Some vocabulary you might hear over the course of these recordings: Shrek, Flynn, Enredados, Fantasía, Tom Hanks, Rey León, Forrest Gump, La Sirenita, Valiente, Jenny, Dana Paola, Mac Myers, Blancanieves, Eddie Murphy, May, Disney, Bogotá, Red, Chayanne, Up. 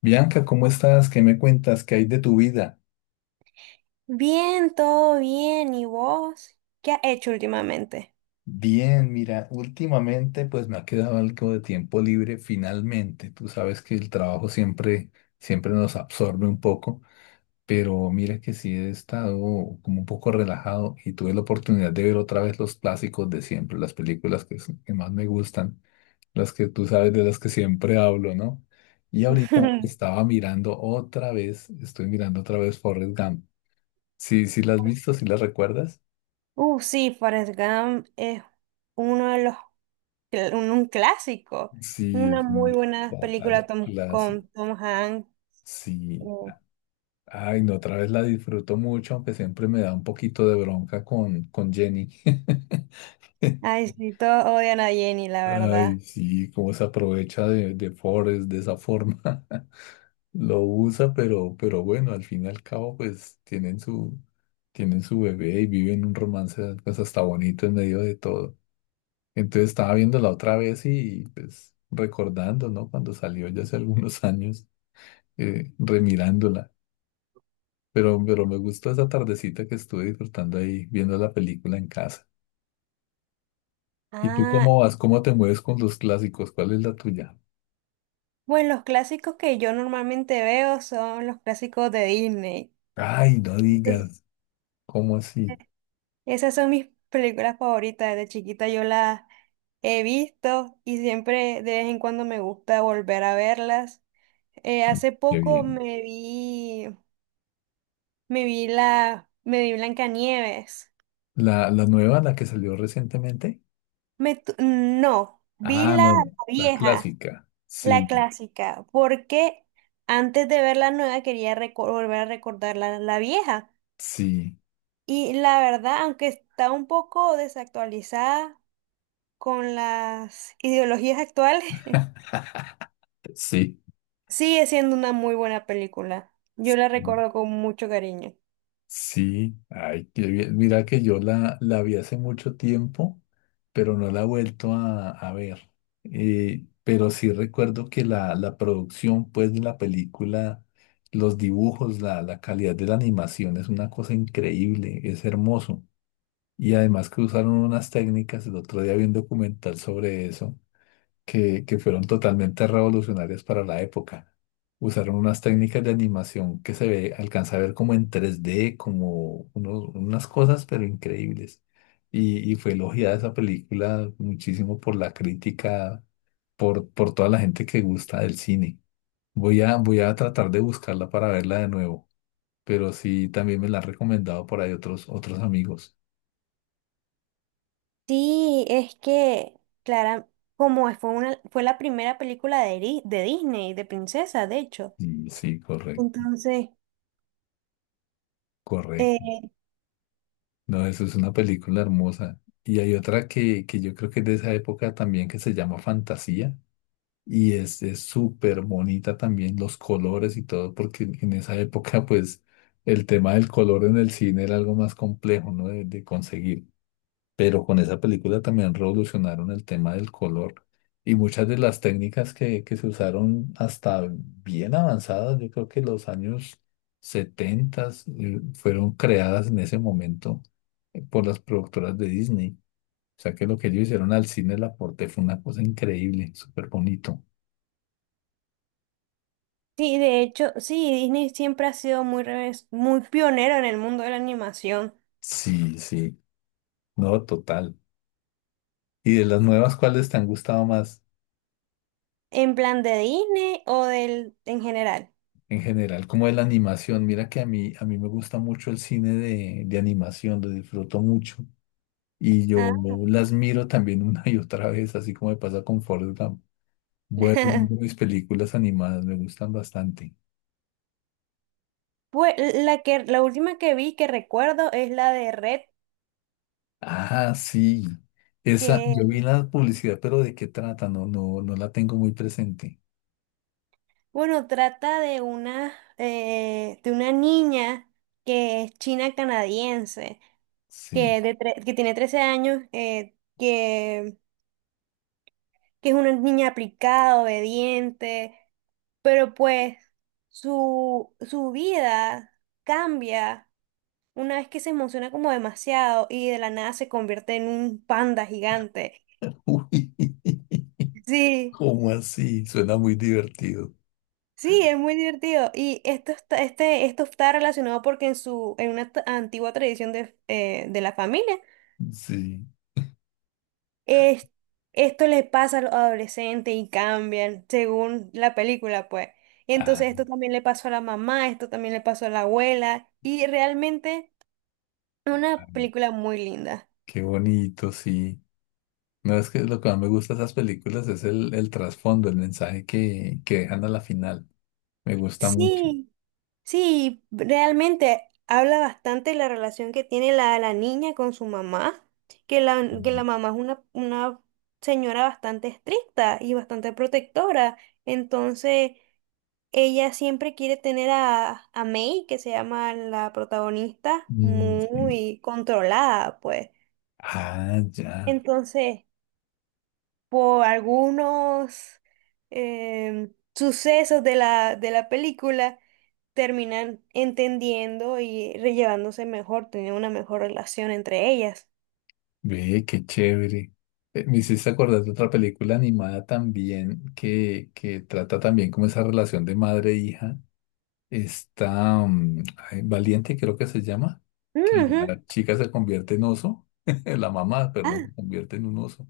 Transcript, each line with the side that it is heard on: left: Bianca, ¿cómo estás? ¿Qué me cuentas? ¿Qué hay de tu vida?
right: Bien, todo bien. ¿Y vos? ¿Qué has hecho últimamente?
left: Bien, mira, últimamente pues me ha quedado algo de tiempo libre finalmente. Tú sabes que el trabajo siempre nos absorbe un poco, pero mira que sí he estado como un poco relajado y tuve la oportunidad de ver otra vez los clásicos de siempre, las películas que más me gustan, las que tú sabes de las que siempre hablo, ¿no? Y ahorita estaba mirando otra vez, estoy mirando otra vez Forrest Gump. Sí, sí las has visto, sí las recuerdas.
right: Sí, Forrest Gump es uno de los, cl- un clásico.
left: Sí,
right: Una
left: es
right: muy
left: un
right: buena película
left: total clásico.
right: Con Tom Hanks. Eh,
left: Sí. Ay, no, otra vez la disfruto mucho, aunque siempre me da un poquito de bronca con Jenny.
right: Ay, sí, todos odian a Jenny, la
left: Ay,
right: verdad.
left: sí, cómo se aprovecha de Forrest de esa forma. Lo usa, pero bueno, al fin y al cabo, pues tienen su bebé y viven un romance, pues hasta bonito en medio de todo. Entonces estaba viéndola otra vez y pues recordando, ¿no? Cuando salió ya hace algunos años, remirándola. Pero me gustó esa tardecita que estuve disfrutando ahí viendo la película en casa. ¿Y tú
right: Ah,
left: cómo vas? ¿Cómo te mueves con los clásicos? ¿Cuál es la tuya?
right: bueno, los clásicos que yo normalmente veo son los clásicos de Disney.
left: Ay, no digas. ¿Cómo así?
right: Esas son mis películas favoritas. Desde chiquita yo las he visto y siempre de vez en cuando me gusta volver a verlas. Eh, hace
left: Qué
right: poco
left: bien.
right: me vi, me vi la, me vi Blancanieves.
left: ¿La nueva, la que salió recientemente?
right: No, vi
left: Ah, no, la,
right: la
left: la
right: vieja,
left: clásica.
right: la
left: Sí,
right: clásica, porque antes de ver la nueva quería volver a recordar la vieja.
left: sí,
right: Y la verdad, aunque está un poco desactualizada con las ideologías actuales,
left: sí.
right: sigue siendo una muy buena película. Yo la
left: Sí.
right: recuerdo con mucho cariño.
left: Sí, ay, qué bien. Mira que yo la vi hace mucho tiempo, pero no la he vuelto a ver. Pero sí recuerdo que la producción, pues, de la película, los dibujos, la calidad de la animación es una cosa increíble, es hermoso. Y además que usaron unas técnicas, el otro día vi un documental sobre eso, que fueron totalmente revolucionarias para la época. Usaron unas técnicas de animación que alcanza a ver como en tres d como unas cosas, pero increíbles. Y fue elogiada esa película muchísimo por la crítica, por toda la gente que gusta del cine. Voy a tratar de buscarla para verla de nuevo, pero sí, también me la han recomendado por ahí otros, otros amigos.
right: Sí, es que, Clara, como fue la primera película de Disney, de princesa, de hecho.
left: Y sí, correcto,
right: Entonces, eh,
left: no, eso es una película hermosa. Y hay otra que yo creo que es de esa época también que se llama Fantasía. Y es súper bonita también los colores y todo, porque en esa época pues el tema del color en el cine era algo más complejo, ¿no? de conseguir, pero con esa película también revolucionaron el tema del color, y muchas de las técnicas que se usaron hasta bien avanzadas, yo creo que los años 70 fueron creadas en ese momento, por las productoras de Disney. O sea que lo que ellos hicieron al cine, el aporte fue una cosa increíble, súper bonito.
right: sí, de hecho, sí, Disney siempre ha sido muy pionero en el mundo de la animación.
left: Sí, sí, no, total. ¿Y de las nuevas, cuáles te han gustado más?
right: ¿En plan de Disney o en general?
left: En general, como de la animación. Mira que a mí me gusta mucho el cine de animación, lo disfruto mucho. Y yo
right: Ah,
left: las miro también una y otra vez, así como me pasa con Forrest Gump. Bueno, mis películas animadas me gustan bastante.
right: Pues la última que vi que recuerdo es la de Red.
left: Ah, sí. Esa,
right: que
left: yo vi la publicidad, pero ¿de qué trata? No, no, no la tengo muy presente.
right: Bueno, trata de una niña que es china canadiense,
left: Sí.
right: que tiene 13 años, que es una niña aplicada, obediente, pero pues su vida cambia una vez que se emociona como demasiado y de la nada se convierte en un panda gigante.
left: Uy,
right: Sí,
left: ¿cómo así? Suena muy divertido.
right: Sí, es muy divertido. Y esto está, esto está relacionado porque en su, antigua tradición de la familia,
left: Sí.
right: es- esto le pasa a los adolescentes y cambian según la película, pues. Y
left: Ah,
right: entonces esto también le pasó a la mamá, esto también le pasó a la abuela. Y realmente una película muy linda.
left: qué bonito, sí. No, es que lo que más me gusta de esas películas es el trasfondo, el mensaje que dejan a la final. Me gusta mucho.
right: Sí. Sí, realmente habla bastante la relación que tiene la niña con su mamá, que la
left: Mm,
right: mamá es una señora bastante estricta y bastante protectora. Entonces, ella siempre quiere tener a May, que se llama la protagonista,
left: mm, sí.
right: muy controlada, pues.
left: Ah, ya.
right: Entonces, por algunos sucesos de la película, terminan entendiendo y rellevándose mejor, tener una mejor relación entre ellas.
left: Ve, qué chévere. Me hiciste acordar de otra película animada también que trata también como esa relación de madre e hija. Está ay, Valiente, creo que se llama, que
right: Ujú.
left: la chica se convierte en oso, la mamá, perdón,
right: Ah,
left: se convierte en un oso.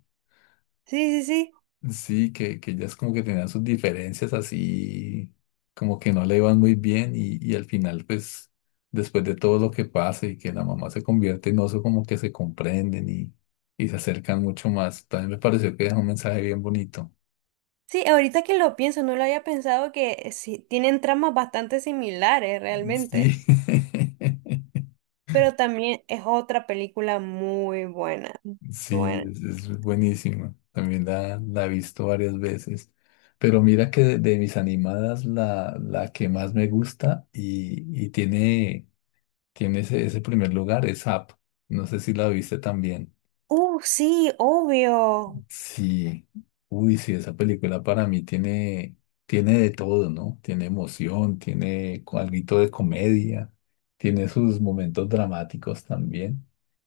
right: sí, sí, sí.
left: Sí, que ellas como que tenían sus diferencias así, como que no le iban muy bien y al final pues después de todo lo que pasa y que la mamá se convierte en oso como que se comprenden, y se acercan mucho más. También me pareció que dejó un mensaje bien bonito.
right: Sí, ahorita que lo pienso, no lo había pensado que sí, tienen tramas bastante similares realmente,
left: Sí,
right: pero también es otra película muy buena. Muy
left: sí,
right: buena.
left: es buenísima. También la he visto varias veces. Pero mira que de mis animadas la que más me gusta y tiene ese primer lugar, es Up. No sé si la viste también.
right: Sí, obvio.
left: Sí. Uy, sí, esa película para mí tiene de todo, ¿no? Tiene emoción, tiene algo de comedia, tiene sus momentos dramáticos también.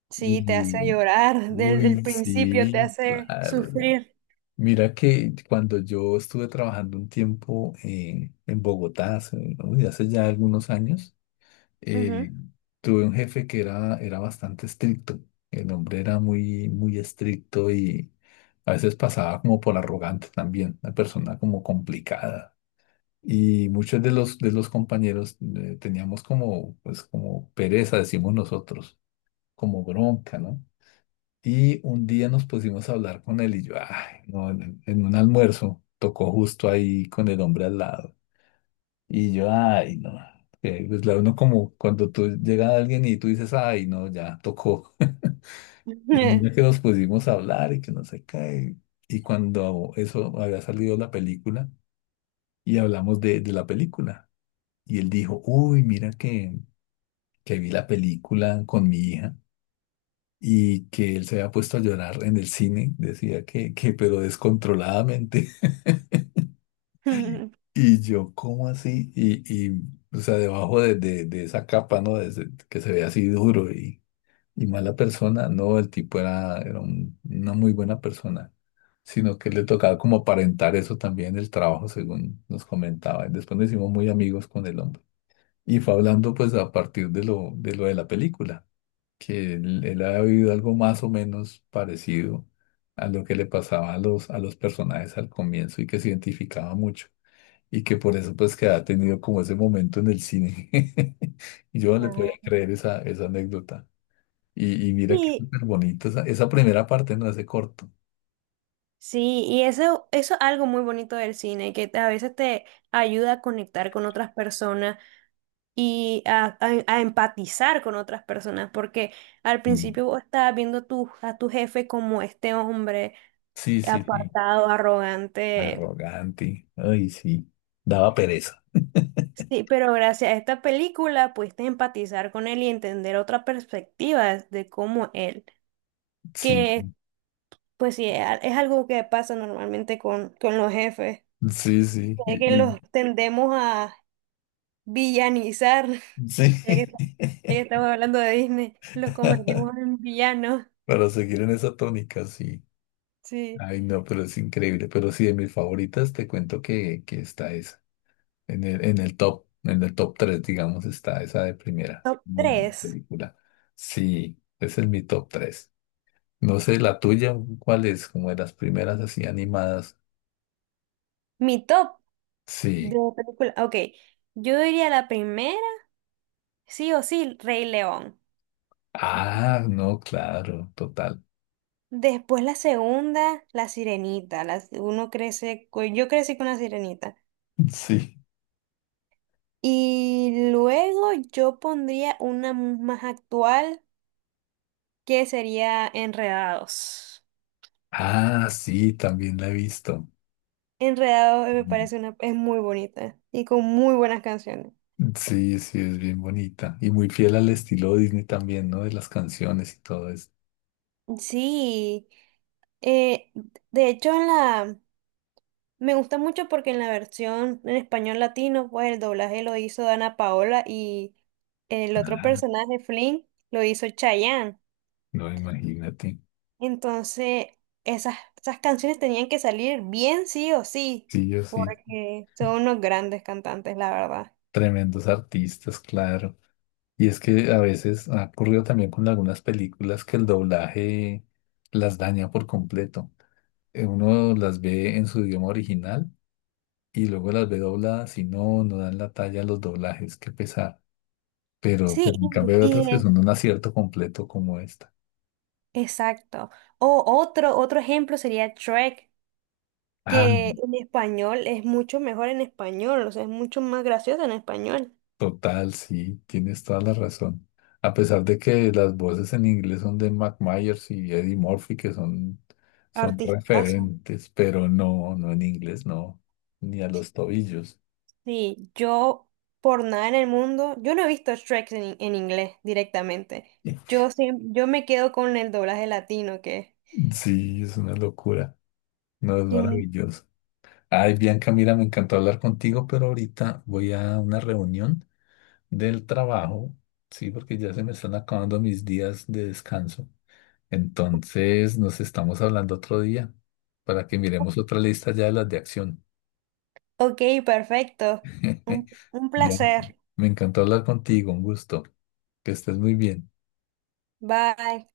right: Sí, te hace
left: Y,
right: llorar, desde el
left: uy,
right: principio te
left: sí,
right: hace
left: claro.
right: sufrir.
left: Mira que cuando yo estuve trabajando un tiempo en Bogotá, uy, hace ya algunos años,
right: Ujú.
left: eh, tuve un jefe que era bastante estricto. El hombre era muy, muy estricto y a veces pasaba como por arrogante también, una persona como complicada. Y muchos de los compañeros, teníamos como, pues, como pereza, decimos nosotros, como bronca, ¿no? Y un día nos pusimos a hablar con él y yo, ay, no, en un almuerzo, tocó justo ahí con el hombre al lado. Y yo, ay, no, que pues la uno como cuando tú llega alguien y tú dices, ay, no, ya tocó. Y mira que nos pusimos a hablar y que no sé qué. Y cuando eso había salido la película y hablamos de la película. Y él dijo, uy, mira que vi la película con mi hija y que él se había puesto a llorar en el cine. Decía que pero descontroladamente. Y yo, ¿cómo así? Y o sea, debajo de esa capa, ¿no? Que se ve así duro, y mala persona, no, el tipo era, era una muy buena persona, sino que le tocaba como aparentar eso también en el trabajo, según nos comentaba. Y después nos hicimos muy amigos con el hombre. Y fue hablando pues a partir de lo de, lo de la película, que él había vivido algo más o menos parecido a lo que le pasaba a los personajes al comienzo y que se identificaba mucho. Y que por eso pues que ha tenido como ese momento en el cine. Y yo no le podía
right: Ajá.
left: creer esa, esa anécdota. Y mira que es
right: Y
left: súper bonito esa, esa primera parte, ¿no? Ese corto.
right: sí, y eso es algo muy bonito del cine, que a veces te ayuda a conectar con otras personas y a, a empatizar con otras personas, porque al
left: Sí.
right: principio vos estabas viendo tu, a tu jefe como este hombre
left: Sí, sí, sí.
right: apartado, arrogante.
left: Arrogante. Ay, sí. Daba pereza.
right: Sí, pero gracias a esta película pudiste empatizar con él y entender otra perspectiva de cómo él,
left: Sí,
right: que pues sí, es algo que pasa normalmente con los jefes,
left: sí, sí.
right: de que los tendemos a villanizar,
left: Sí.
right: ya ya que estamos hablando de Disney, los convertimos en villanos.
left: Para seguir en esa tónica, sí.
right: Sí.
left: Ay, no, pero es increíble. Pero sí, de mis favoritas, te cuento que está esa. En el top tres, digamos, está esa de primera.
right: Top
left: Muy buena
right: tres.
left: película. Sí, ese es mi top tres. No sé, la tuya, ¿cuál es? Como de las primeras así animadas.
right: Mi top de
left: Sí.
right: película. Ok, yo diría la primera, sí o sí, Rey León.
left: Ah, no, claro, total.
right: Después la segunda, la Sirenita. Uno crece, con yo crecí con la Sirenita.
left: Sí.
right: Y luego yo pondría una más actual que sería Enredados.
left: Ah, sí, también la he visto.
right: Enredados, me
left: Mm.
right: parece es muy bonita y con muy buenas canciones.
left: Sí, sí, es bien bonita. Y muy fiel al estilo Disney también, ¿no? De las canciones y todo eso.
right: Sí, eh, de hecho me gusta mucho porque en la versión en español latino, pues el doblaje lo hizo Dana Paola y el otro
left: Ah,
right: personaje, Flynn, lo hizo Chayanne.
left: no, imagínate.
right: Entonces, esas canciones tenían que salir bien sí o sí,
left: Sí, yo sí.
right: porque son unos grandes cantantes, la verdad.
left: Tremendos artistas, claro. Y es que a veces ha ocurrido también con algunas películas que el doblaje las daña por completo. Uno las ve en su idioma original y luego las ve dobladas y no dan la talla a los doblajes, qué pesar. Pero,
right: Sí,
left: pero en cambio hay otras que son un acierto completo como esta.
right: exacto. O otro ejemplo sería Shrek,
left: Ah,
right: que en español es mucho mejor en español, o sea, es mucho más gracioso en español.
left: total, sí, tienes toda la razón. A pesar de que las voces en inglés son de Mac Myers y Eddie Murphy, que son
right: Artistazo.
left: referentes, pero no en inglés, no, ni a los tobillos.
right: Sí, yo por nada en el mundo, yo no he visto Shrek en inglés directamente. Yo, yo me quedo con el doblaje latino,
left: Sí, es una locura. No, es
right: que es un...
left: maravilloso. Ay, Bianca, mira, me encantó hablar contigo, pero ahorita voy a una reunión del trabajo, sí, porque ya se me están acabando mis días de descanso. Entonces, nos estamos hablando otro día para que miremos otra lista ya de las de acción.
right: Ok, perfecto. Un
left: Bianca,
right: placer.
left: me encantó hablar contigo, un gusto. Que estés muy bien.
right: Bye.